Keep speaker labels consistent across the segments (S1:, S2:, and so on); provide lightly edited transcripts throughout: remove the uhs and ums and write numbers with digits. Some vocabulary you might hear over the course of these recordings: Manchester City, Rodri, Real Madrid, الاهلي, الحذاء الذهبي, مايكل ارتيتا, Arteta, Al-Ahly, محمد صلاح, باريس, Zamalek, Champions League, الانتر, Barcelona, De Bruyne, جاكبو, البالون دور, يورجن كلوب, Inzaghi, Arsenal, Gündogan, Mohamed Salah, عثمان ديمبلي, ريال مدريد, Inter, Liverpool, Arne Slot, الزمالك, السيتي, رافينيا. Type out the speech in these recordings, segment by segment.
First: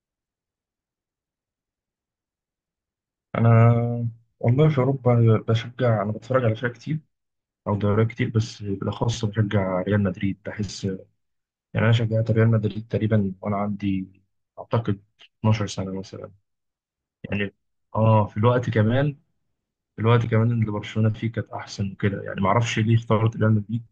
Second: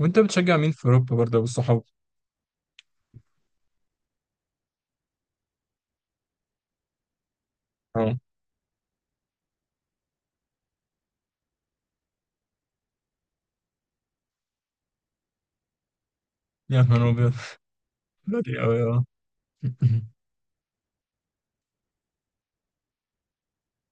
S1: وانت بتشجع مين في اوروبا برضه والصحاب؟
S2: انا والله في اوروبا بشجع، انا بتفرج على فرق كتير او دوريات
S1: اه.
S2: كتير، بس بالاخص بشجع ريال مدريد. بحس يعني انا شجعت ريال مدريد تقريبا وانا عندي اعتقد 12 سنه مثلا
S1: يا نهار ابيض.
S2: يعني. اه في
S1: بلادي
S2: الوقت
S1: قوي اه.
S2: كمان اللي برشلونه فيه كانت احسن وكده، يعني ما اعرفش ليه اخترت ريال مدريد.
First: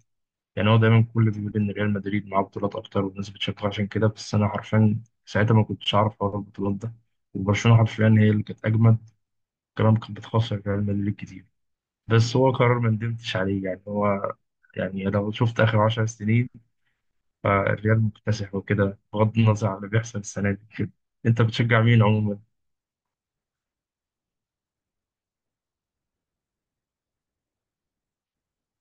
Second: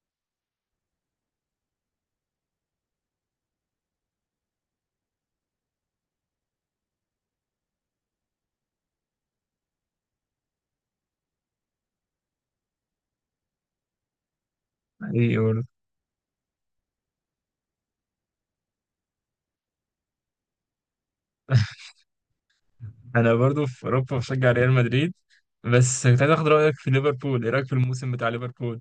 S2: يعني هو دايما كل بيقول ان ريال مدريد معاه بطولات اكتر والناس بتشجعه عشان كده، بس انا حرفيا ساعتها ما كنتش اعرف حوار البطولات ده، وبرشلونه حرفيا هي اللي كانت اجمد، كمان كانت بتخسر ريال مدريد كتير. بس هو قرار ما ندمتش عليه يعني، هو يعني لو
S1: ايه
S2: شفت
S1: برضه.
S2: آخر 10 سنين، فالريال مكتسح وكده بغض النظر عن اللي بيحصل السنة دي كده. أنت بتشجع مين عموما؟
S1: انا برضه في اوروبا بشجع ريال مدريد، بس كنت عايز اخد رايك في ليفربول. ايه رايك في الموسم بتاع ليفربول؟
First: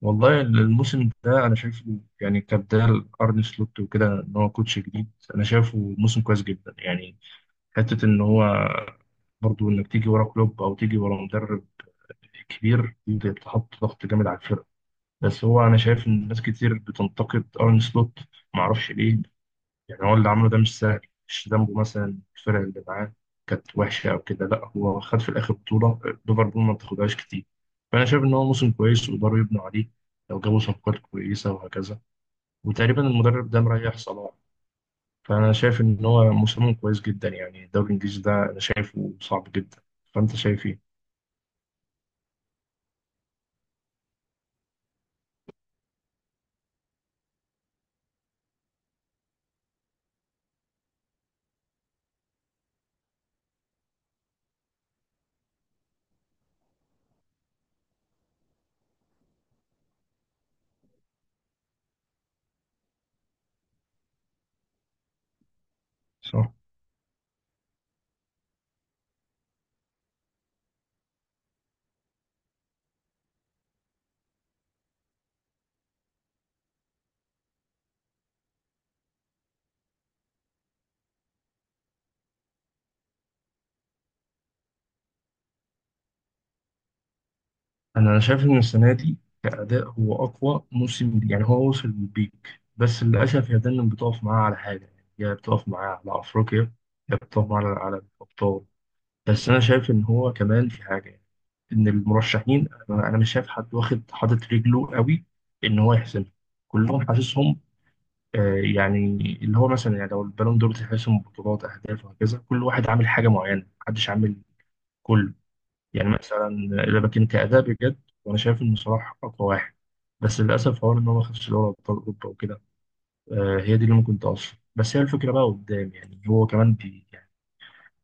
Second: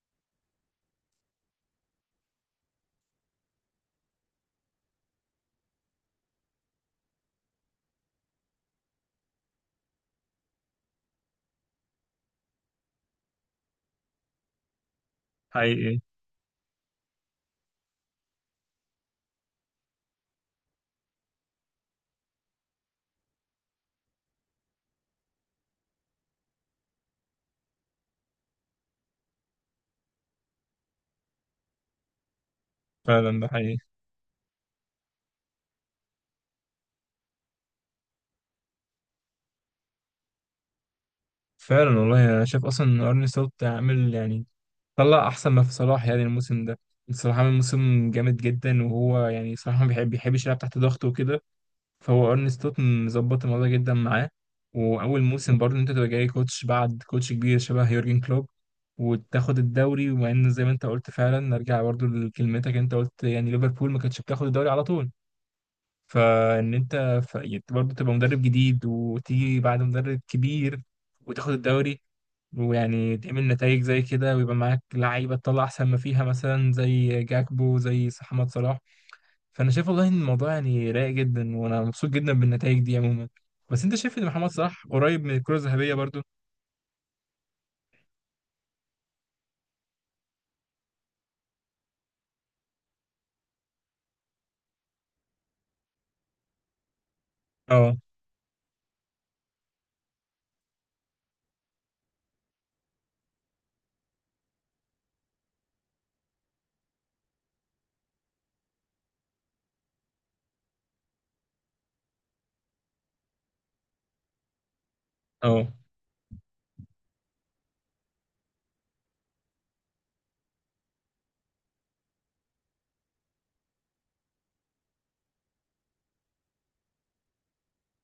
S2: والله الموسم ده أنا شايفه يعني كبداية لأرن سلوت، وكده إن هو كوتش جديد، أنا شايفه موسم كويس جدا يعني. حتة إن هو برضو إنك تيجي ورا كلوب أو تيجي ورا مدرب كبير دي بتحط ضغط جامد على الفرقة. بس هو أنا
S1: حقيقي.
S2: شايف إن ناس كتير بتنتقد أرن سلوت، معرفش ليه. يعني هو اللي عمله ده مش سهل، مش ذنبه مثلا الفرق اللي معاه كانت وحشة أو كده، لا هو خد في الآخر بطولة، ليفربول ما بتاخدهاش كتير. فأنا شايف إن هو موسم كويس ويقدروا يبنوا عليه لو جابوا صفقات كويسة وهكذا. وتقريبا
S1: فعلا ده
S2: المدرب ده
S1: حقيقي.
S2: مريح صلاح. فأنا شايف إن هو موسمهم كويس جدا. يعني الدوري الإنجليزي ده أنا شايفه صعب جدا، فأنت شايف إيه؟
S1: فعلا والله انا شايف اصلا ان ارني سلوت عامل، يعني طلع احسن ما في صلاح يعني الموسم ده. صلاح عامل موسم جامد جدا، وهو يعني صلاح ما بيحبش يلعب تحت ضغط وكده، فهو ارني ستوتن ظبط الموضوع ده جدا معاه. واول موسم برضه إن انت تبقى جاي كوتش بعد كوتش كبير شبه يورجن كلوب وتاخد الدوري، ومع ان زي ما انت قلت فعلا، نرجع برضه لكلمتك، انت قلت يعني ليفربول ما كانتش بتاخد الدوري على طول،
S2: صح؟
S1: فان انت يعني برضه تبقى مدرب جديد وتيجي بعد مدرب كبير وتاخد الدوري، ويعني تعمل نتائج زي كده، ويبقى معاك لعيبه تطلع احسن ما فيها، مثلا زي جاكبو، زي محمد صلاح. فانا شايف والله ان الموضوع يعني رايق جدا، وانا مبسوط جدا بالنتائج دي عموما. بس انت شايف ان محمد صلاح قريب من الكره الذهبيه برضو؟
S2: انا شايف ان السنه دي كاداء هو اقوى موسم ليه. يعني هو وصل للبيك، بس للاسف هي دايما بتقف معاه على حاجه، يا بتقف معاه على افريقيا يا بتقف معاه على
S1: اه.
S2: على الابطال. بس انا شايف ان هو كمان في حاجه، يعني ان المرشحين انا مش شايف حد واخد حاطط رجله قوي ان هو يحسمها، كلهم حاسسهم يعني، اللي هو مثلا يعني لو البالون دور تحسم بطولات اهداف وهكذا، كل واحد عامل حاجه معينه، محدش عامل كله.
S1: اه،
S2: يعني مثلا إذا بكين كأداء بجد، وأنا شايف إن صلاح أقوى واحد، بس للأسف حوار إن هو ما خدش دوري أبطال أوروبا وكده. هي دي اللي ممكن تأثر، بس هي الفكرة بقى قدام. يعني هو كمان يعني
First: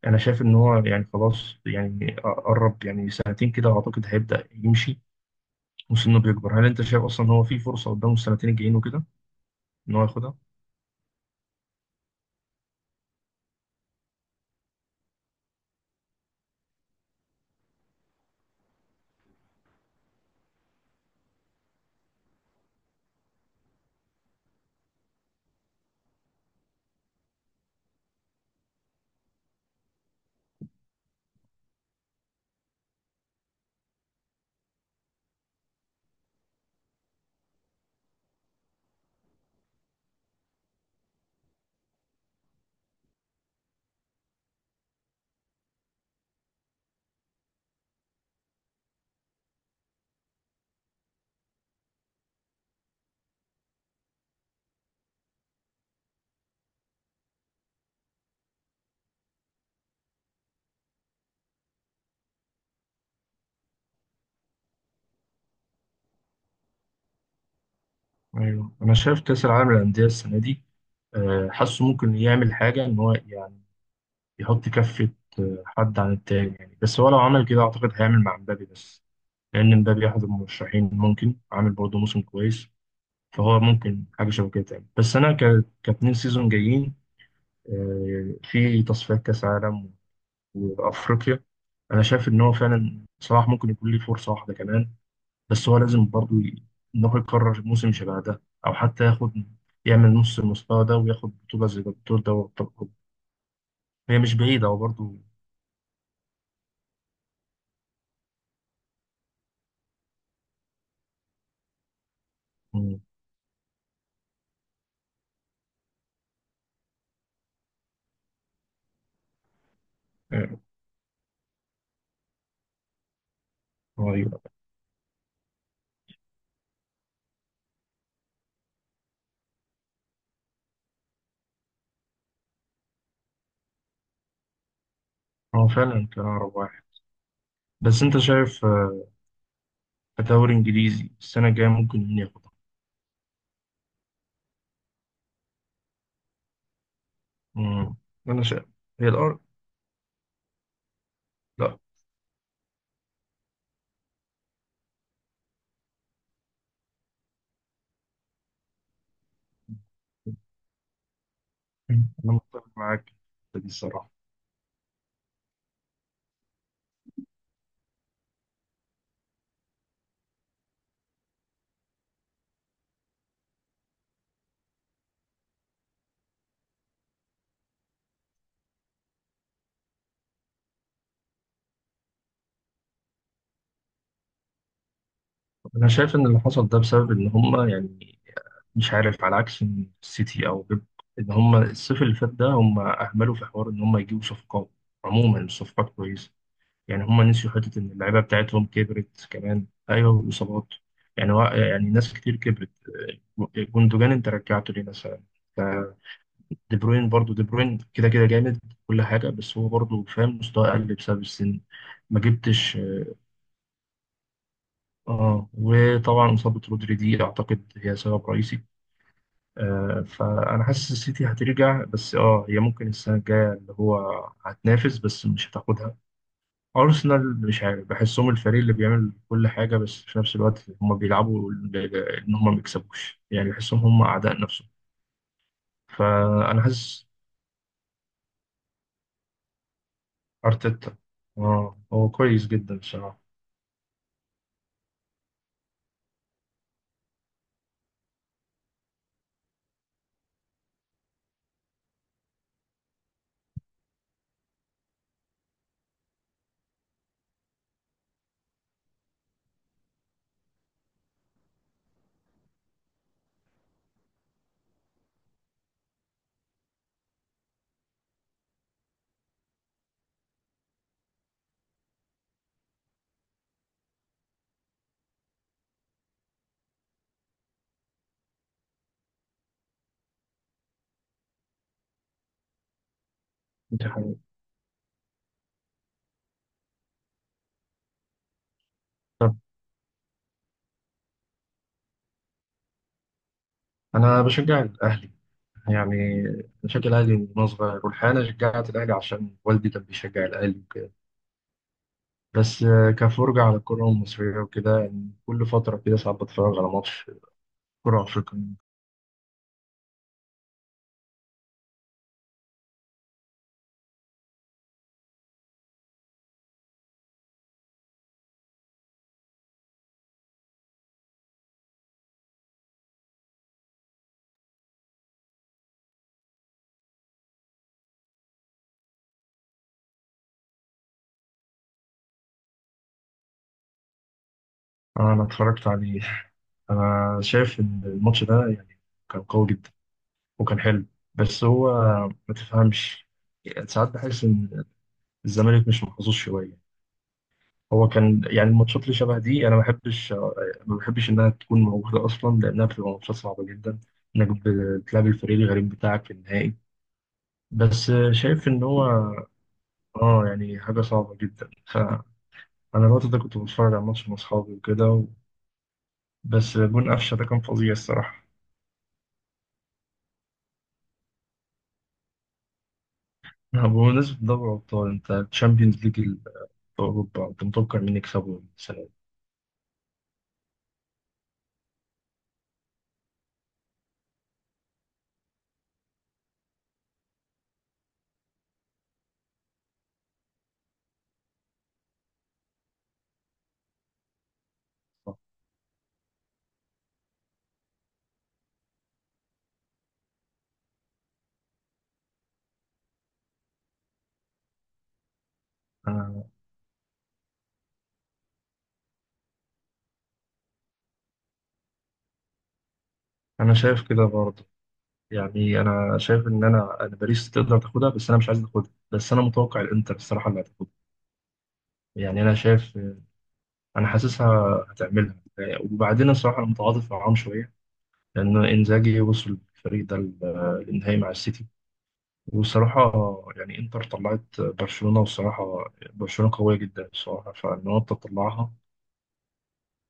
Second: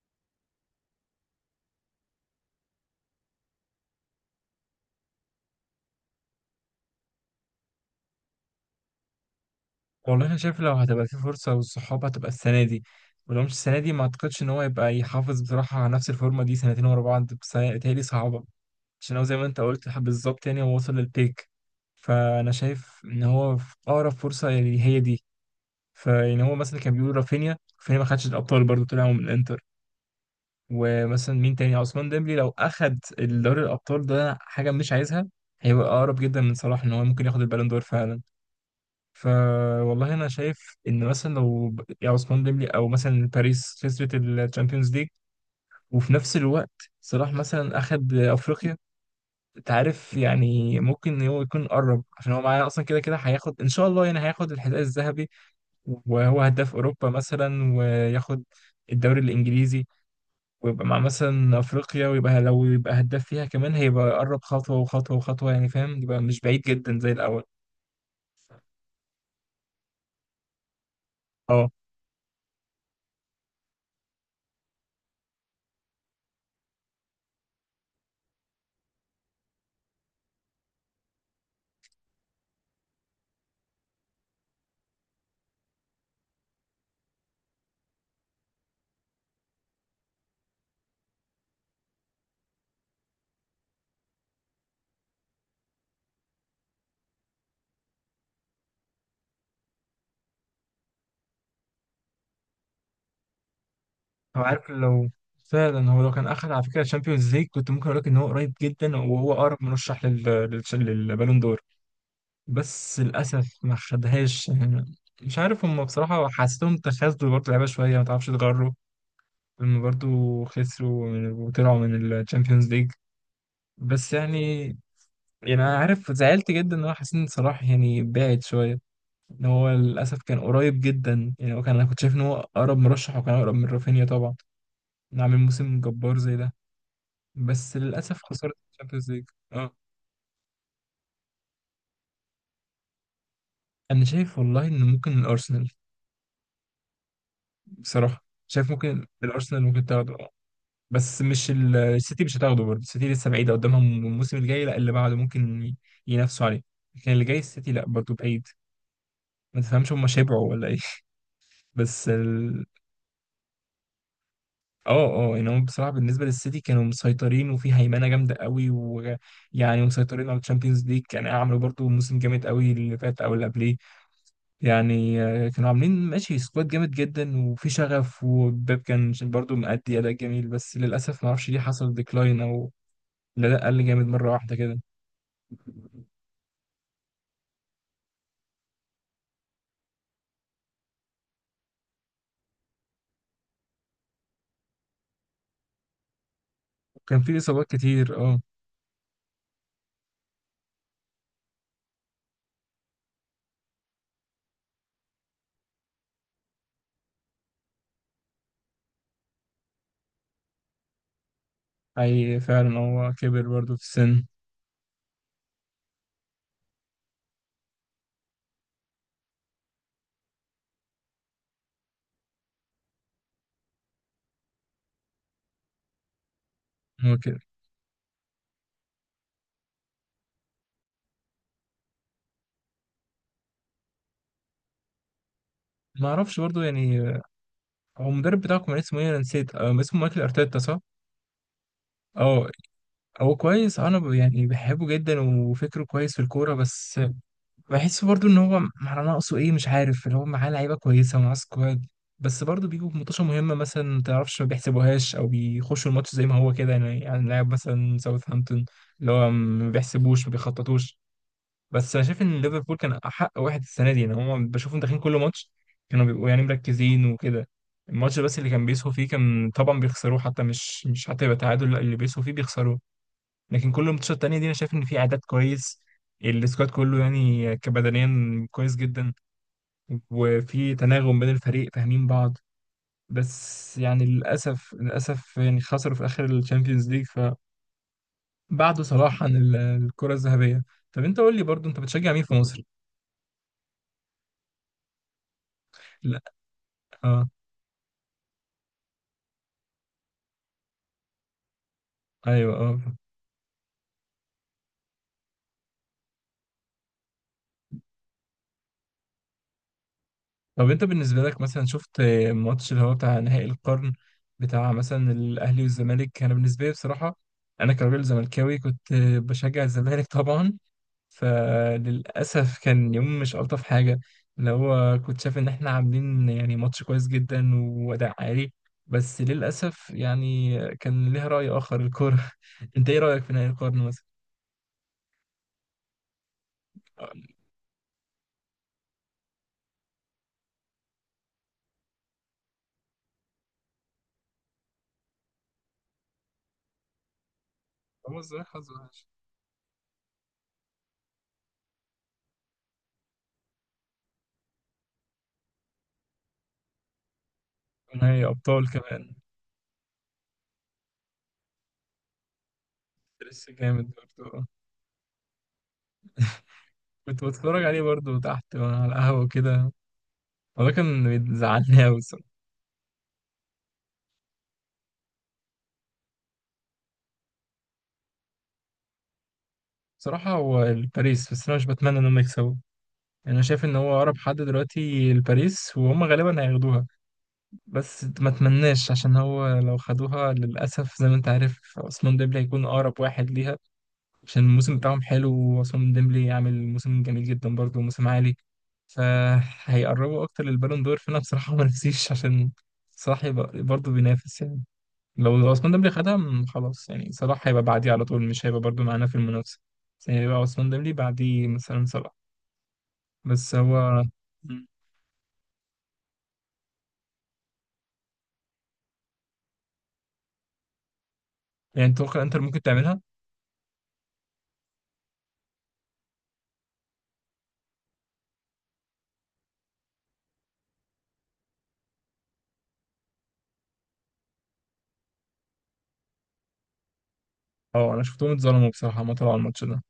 S2: أنا شايف إن هو يعني خلاص، يعني قرب يعني سنتين كده أعتقد هيبدأ يمشي، وسنه بيكبر. هل أنت شايف أصلا هو في فرصة قدامه السنتين الجايين وكده إن هو
S1: والله
S2: ياخدها؟
S1: انا شايف لو هتبقى في فرصه والصحاب هتبقى السنه دي، ولو مش السنه دي ما اعتقدش ان هو يبقى يحافظ بصراحه على نفس الفورمه دي سنتين ورا بعض، بس بتهيألي صعبه، عشان هو زي ما انت قلت بالظبط يعني هو وصل للبيك. فانا شايف ان هو في اقرب فرصه يعني هي دي. فيعني هو مثلا كان بيقول رافينيا ما خدش الابطال برضو، طلع من الانتر. ومثلا مين تاني، عثمان ديمبلي، لو اخد دوري الابطال ده حاجه مش عايزها، هيبقى اقرب جدا من صلاح ان هو ممكن ياخد البالون دور فعلا. فوالله انا شايف ان مثلا لو يا عثمان ديمبلي او مثلا باريس خسرت الشامبيونز ليج، وفي نفس الوقت صلاح مثلا اخد افريقيا، انت عارف يعني ممكن هو يكون قرب، عشان هو معاه اصلا كده كده هياخد ان شاء الله، يعني هياخد الحذاء الذهبي وهو هداف اوروبا مثلا، وياخد الدوري الانجليزي، ويبقى مع مثلا افريقيا، ويبقى لو يبقى هداف فيها كمان، هيبقى يقرب خطوه وخطوه وخطوه، يعني فاهم، يبقى مش بعيد جدا زي الاول.
S2: أيوه أنا شايف كأس العالم للأندية السنة دي،
S1: اه.
S2: حاسه ممكن يعمل حاجة إن هو يعني يحط كفة حد عن التاني. يعني بس هو لو عمل كده أعتقد هيعمل مع مبابي بس، لأن مبابي أحد المرشحين ممكن عامل برضه موسم كويس، فهو ممكن حاجة شبه كده تعمل. بس أنا كاتنين سيزون جايين، في تصفيات كأس عالم وأفريقيا، أنا شايف إن هو فعلا صلاح ممكن يكون ليه فرصة واحدة كمان. بس هو لازم برضه إن هو يكرر موسم شبه ده، أو حتى ياخد يعمل نص المستوى ده وياخد بطولة زي بطولة دوري أبطال أوروبا، هي مش
S1: هو
S2: بعيدة
S1: عارف
S2: هو
S1: لو
S2: برضه.
S1: فعلا هو لو كان اخد على فكره الشامبيونز ليج، كنت ممكن اقول لك ان هو قريب جدا، وهو اقرب مرشح للبالون دور، بس
S2: مم،
S1: للاسف ما خدهاش يعني. مش عارف، هم بصراحه حسيتهم تخاذلوا برضه لعيبه شويه، ما تعرفش تغروا هم برضه.
S2: آه،
S1: خسروا وطلعوا من الشامبيونز ليج. بس
S2: قريب.
S1: يعني انا عارف زعلت جدا ان هو حسين صلاح يعني بعد شويه، ان هو للاسف كان قريب جدا، يعني هو كان انا كنت شايف ان هو اقرب مرشح، وكان اقرب من رافينيا طبعا، انه عامل
S2: هو
S1: موسم
S2: فعلا
S1: جبار
S2: كان
S1: زي ده.
S2: أقرب واحد.
S1: بس
S2: بس أنت
S1: للاسف خسرت
S2: شايف آه،
S1: الشامبيونز ليج. اه.
S2: كدوري إنجليزي السنة الجاية ممكن مين ياخدها؟
S1: انا شايف والله ان ممكن الارسنال.
S2: مم.
S1: بصراحه
S2: أنا شايف
S1: شايف ممكن
S2: هي الأرض.
S1: الارسنال ممكن تاخده اه. بس مش
S2: لا.
S1: السيتي مش هتاخده برضه. السيتي لسه بعيده قدامهم الموسم الجاي، لا اللي بعده ممكن ينافسوا عليه، لكن اللي جاي السيتي لا برضه بعيد. ما تفهمش هم شبعوا ولا ايه؟
S2: مم.
S1: بس
S2: أنا متفق معاك في دي الصراحة.
S1: اه ان هم بصراحه بالنسبه للسيتي كانوا مسيطرين، وفي هيمنه جامده قوي، ويعني مسيطرين على الشامبيونز ليج، يعني عملوا برضو موسم جامد قوي اللي فات او اللي قبليه. يعني كانوا عاملين ماشي سكواد جامد جدا، وفي شغف، وباب كان برضو مأدي اداء جميل، بس للاسف ما اعرفش ليه حصل ديكلاين، او الاداء قل جامد مره واحده كده.
S2: أنا شايف إن اللي حصل ده بسبب إن هما يعني مش عارف، على عكس إن السيتي أو بيب، إن هما الصيف اللي فات ده هما أهملوا في حوار إن هما يجيبوا صفقات. عموما الصفقات كويسة، يعني
S1: كان
S2: هم
S1: في
S2: نسيوا
S1: اصابات
S2: حتة إن
S1: كتير
S2: اللعيبة
S1: اه.
S2: بتاعتهم كبرت كمان. أيوه، والإصابات. يعني هو يعني ناس كتير كبرت، جوندوجان أنت رجعته ليه مثلا، آه، دي بروين كده كده جامد كل حاجة، بس هو برضه فاهم مستواه قل بسبب السن. ما
S1: اي
S2: جبتش.
S1: فعلا هو كبر برضو في السن.
S2: اه، وطبعا إصابة رودري دي أعتقد هي سبب رئيسي. آه فأنا حاسس السيتي هترجع، بس اه هي ممكن السنة الجاية اللي هو هتنافس بس مش هتاخدها.
S1: هو كده.
S2: أرسنال مش عارف بحسهم الفريق اللي بيعمل كل حاجة، بس في نفس الوقت هم بيلعبوا إن هم ما بيكسبوش. يعني بحسهم هم أعداء نفسهم،
S1: ما اعرفش برضو
S2: فأنا
S1: يعني
S2: حاسس.
S1: هو المدرب بتاعكم كان اسمه ايه، انا نسيت، اسمه مايكل ارتيتا صح؟
S2: أرتيتا، آه هو كويس
S1: اه
S2: جدا بصراحة.
S1: هو كويس، انا يعني بحبه جدا وفكره كويس في الكوره، بس بحس برضو ان هو مع ناقصه ايه مش عارف، اللي هو معاه لعيبه كويسه ومعاه سكواد، بس برضو بيجوا في ماتشات مهمه مثلا ما تعرفش ما بيحسبوهاش، او بيخشوا الماتش زي ما هو كده يعني لاعب مثلا ساوثهامبتون اللي هو ما بيحسبوش ما بيخططوش. بس انا شايف ان ليفربول كان احق واحد السنه دي، يعني هم بشوفهم داخلين كل ماتش كانوا بيبقوا يعني مركزين وكده الماتش، بس اللي كان بيسهوا فيه كان طبعا بيخسروه، حتى مش مش حتى يبقى تعادل لا، اللي بيسهوا فيه بيخسروه. لكن كل الماتشات التانية دي انا شايف ان في اعداد كويس، السكواد كله يعني كبدنيا كويس جدا، وفي تناغم بين الفريق فاهمين بعض. بس
S2: دي
S1: يعني
S2: حقيقة.
S1: للاسف يعني خسروا في اخر الشامبيونز ليج، فبعدوا صلاح عن
S2: طب
S1: الكرة الذهبية. طب انت قول لي برضو، انت بتشجع مين في مصر؟
S2: أنا بشجع الأهلي،
S1: لا.
S2: يعني بشجع الأهلي من
S1: اه.
S2: وأنا صغير. والحقيقة أنا شجعت الأهلي عشان والدي كان بيشجع الأهلي وكده.
S1: ايوه
S2: بس
S1: اه.
S2: كفرجة على الكرة المصرية وكده، يعني كل فترة كده ساعات بتفرج على ماتش كرة أفريقية.
S1: طب انت بالنسبة لك مثلا شفت ماتش اللي هو بتاع نهائي القرن، بتاع مثلا الاهلي والزمالك. انا بالنسبة لي بصراحة، انا كراجل زملكاوي كنت بشجع الزمالك طبعا، فللأسف كان يوم مش ألطف حاجة، اللي هو كنت شايف إن إحنا عاملين يعني ماتش كويس جدا وأداء عالي، بس للأسف يعني كان ليها رأي آخر الكورة. أنت إيه رأيك في نهائي القرن مثلا؟
S2: انا اتفرجت عليه، انا شايف ان الماتش ده يعني كان قوي جدا وكان حلو. بس هو ما تفهمش، يعني ساعات بحس ان الزمالك مش محظوظ شويه. هو
S1: هو
S2: كان
S1: إزاي
S2: يعني
S1: حظ
S2: الماتشات اللي
S1: وحش؟
S2: شبه دي انا ما بحبش، انها تكون موجوده اصلا، لانها بتبقى ماتشات صعبه جدا انك بتلعب الفريق الغريب بتاعك في النهائي. بس
S1: نهائي
S2: شايف ان
S1: أبطال
S2: هو
S1: كمان.
S2: اه يعني حاجه صعبه جدا. فانا الوقت ده كنت
S1: لسه
S2: بتفرج على
S1: جامد
S2: الماتش مع
S1: برضه.
S2: اصحابي وكده، بس جون قفشه
S1: كنت
S2: ده كان
S1: بتفرج
S2: فظيع
S1: عليه برضه
S2: الصراحه.
S1: تحت وأنا على القهوة وكده، وده كان بيزعلني أوي الصراحة.
S2: آه، بمناسبة دوري الأبطال، أنت الشامبيونز ليج في أوروبا أنت متوقع مين يكسبه السنة دي؟
S1: بصراحة هو الباريس، بس أنا مش بتمنى إن هم يكسبوا. يعني أنا شايف إن هو أقرب حد دلوقتي الباريس، وهم غالبا هياخدوها، بس ما اتمناش عشان هو لو خدوها للأسف زي ما انت عارف عثمان ديمبلي هيكون أقرب واحد ليها، عشان الموسم بتاعهم
S2: صح؟
S1: حلو، وعثمان ديمبلي يعمل موسم جميل جدا برضه موسم عالي، فهيقربوا أكتر للبالون دور، فأنا بصراحة ما نفسيش عشان صلاح يبقى برضه بينافس يعني. لو عثمان ديمبلي خدها
S2: أنا
S1: خلاص يعني صلاح هيبقى بعديه على طول، مش هيبقى برضه معانا في المنافسة، بس هيبقى عثمان ديمبلي بعديه مثلا صلاح. بس
S2: أنا شايف
S1: هو.
S2: كده برضه.
S1: م.
S2: يعني أنا شايف إن أنا باريس تقدر تاخدها، بس أنا مش عايز تاخدها، بس أنا متوقع الإنتر الصراحة اللي هتاخدها.
S1: يعني توقع
S2: يعني أنا
S1: انتر ممكن
S2: شايف،
S1: تعملها؟
S2: أنا حاسسها هتعملها. وبعدين الصراحة أنا متعاطف معاهم شوية، لأن إنزاجي وصل الفريق ده للنهائي مع السيتي، والصراحة يعني إنتر طلعت برشلونة، والصراحة برشلونة قوية جدا الصراحة، فإن هو
S1: اه انا شفتهم
S2: تطلعها.
S1: اتظلموا بصراحة ما طلعوا الماتش ده.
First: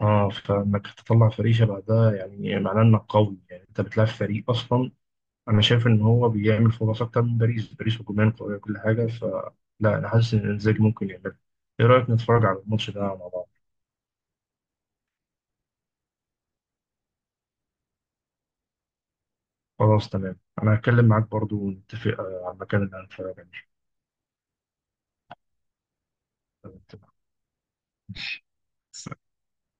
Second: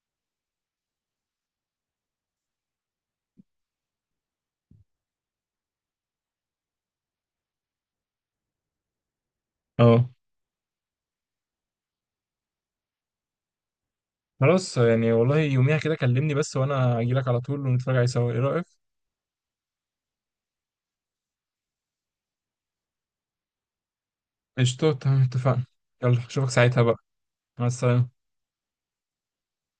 S2: اه، فانك تطلع فريق شبه ده يعني معناه انك قوي. يعني انت بتلعب فريق اصلا، انا شايف ان هو بيعمل فرص اكتر من باريس. باريس هجوميا قويه وكل حاجه، فلا انا
S1: اه،
S2: حاسس ان انزاجي ممكن يعملها. ايه رايك نتفرج على الماتش ده مع بعض؟
S1: خلاص يعني، والله يوميها كده كلمني بس وانا اجي لك على طول ونتفرج عليه سوا، ايه رأيك؟
S2: خلاص تمام، انا هتكلم معاك برضو ونتفق على المكان اللي هنتفرج عليه.
S1: قشطة تمام، اتفقنا. يلا اشوفك ساعتها بقى.
S2: تمام.
S1: مع السلامة.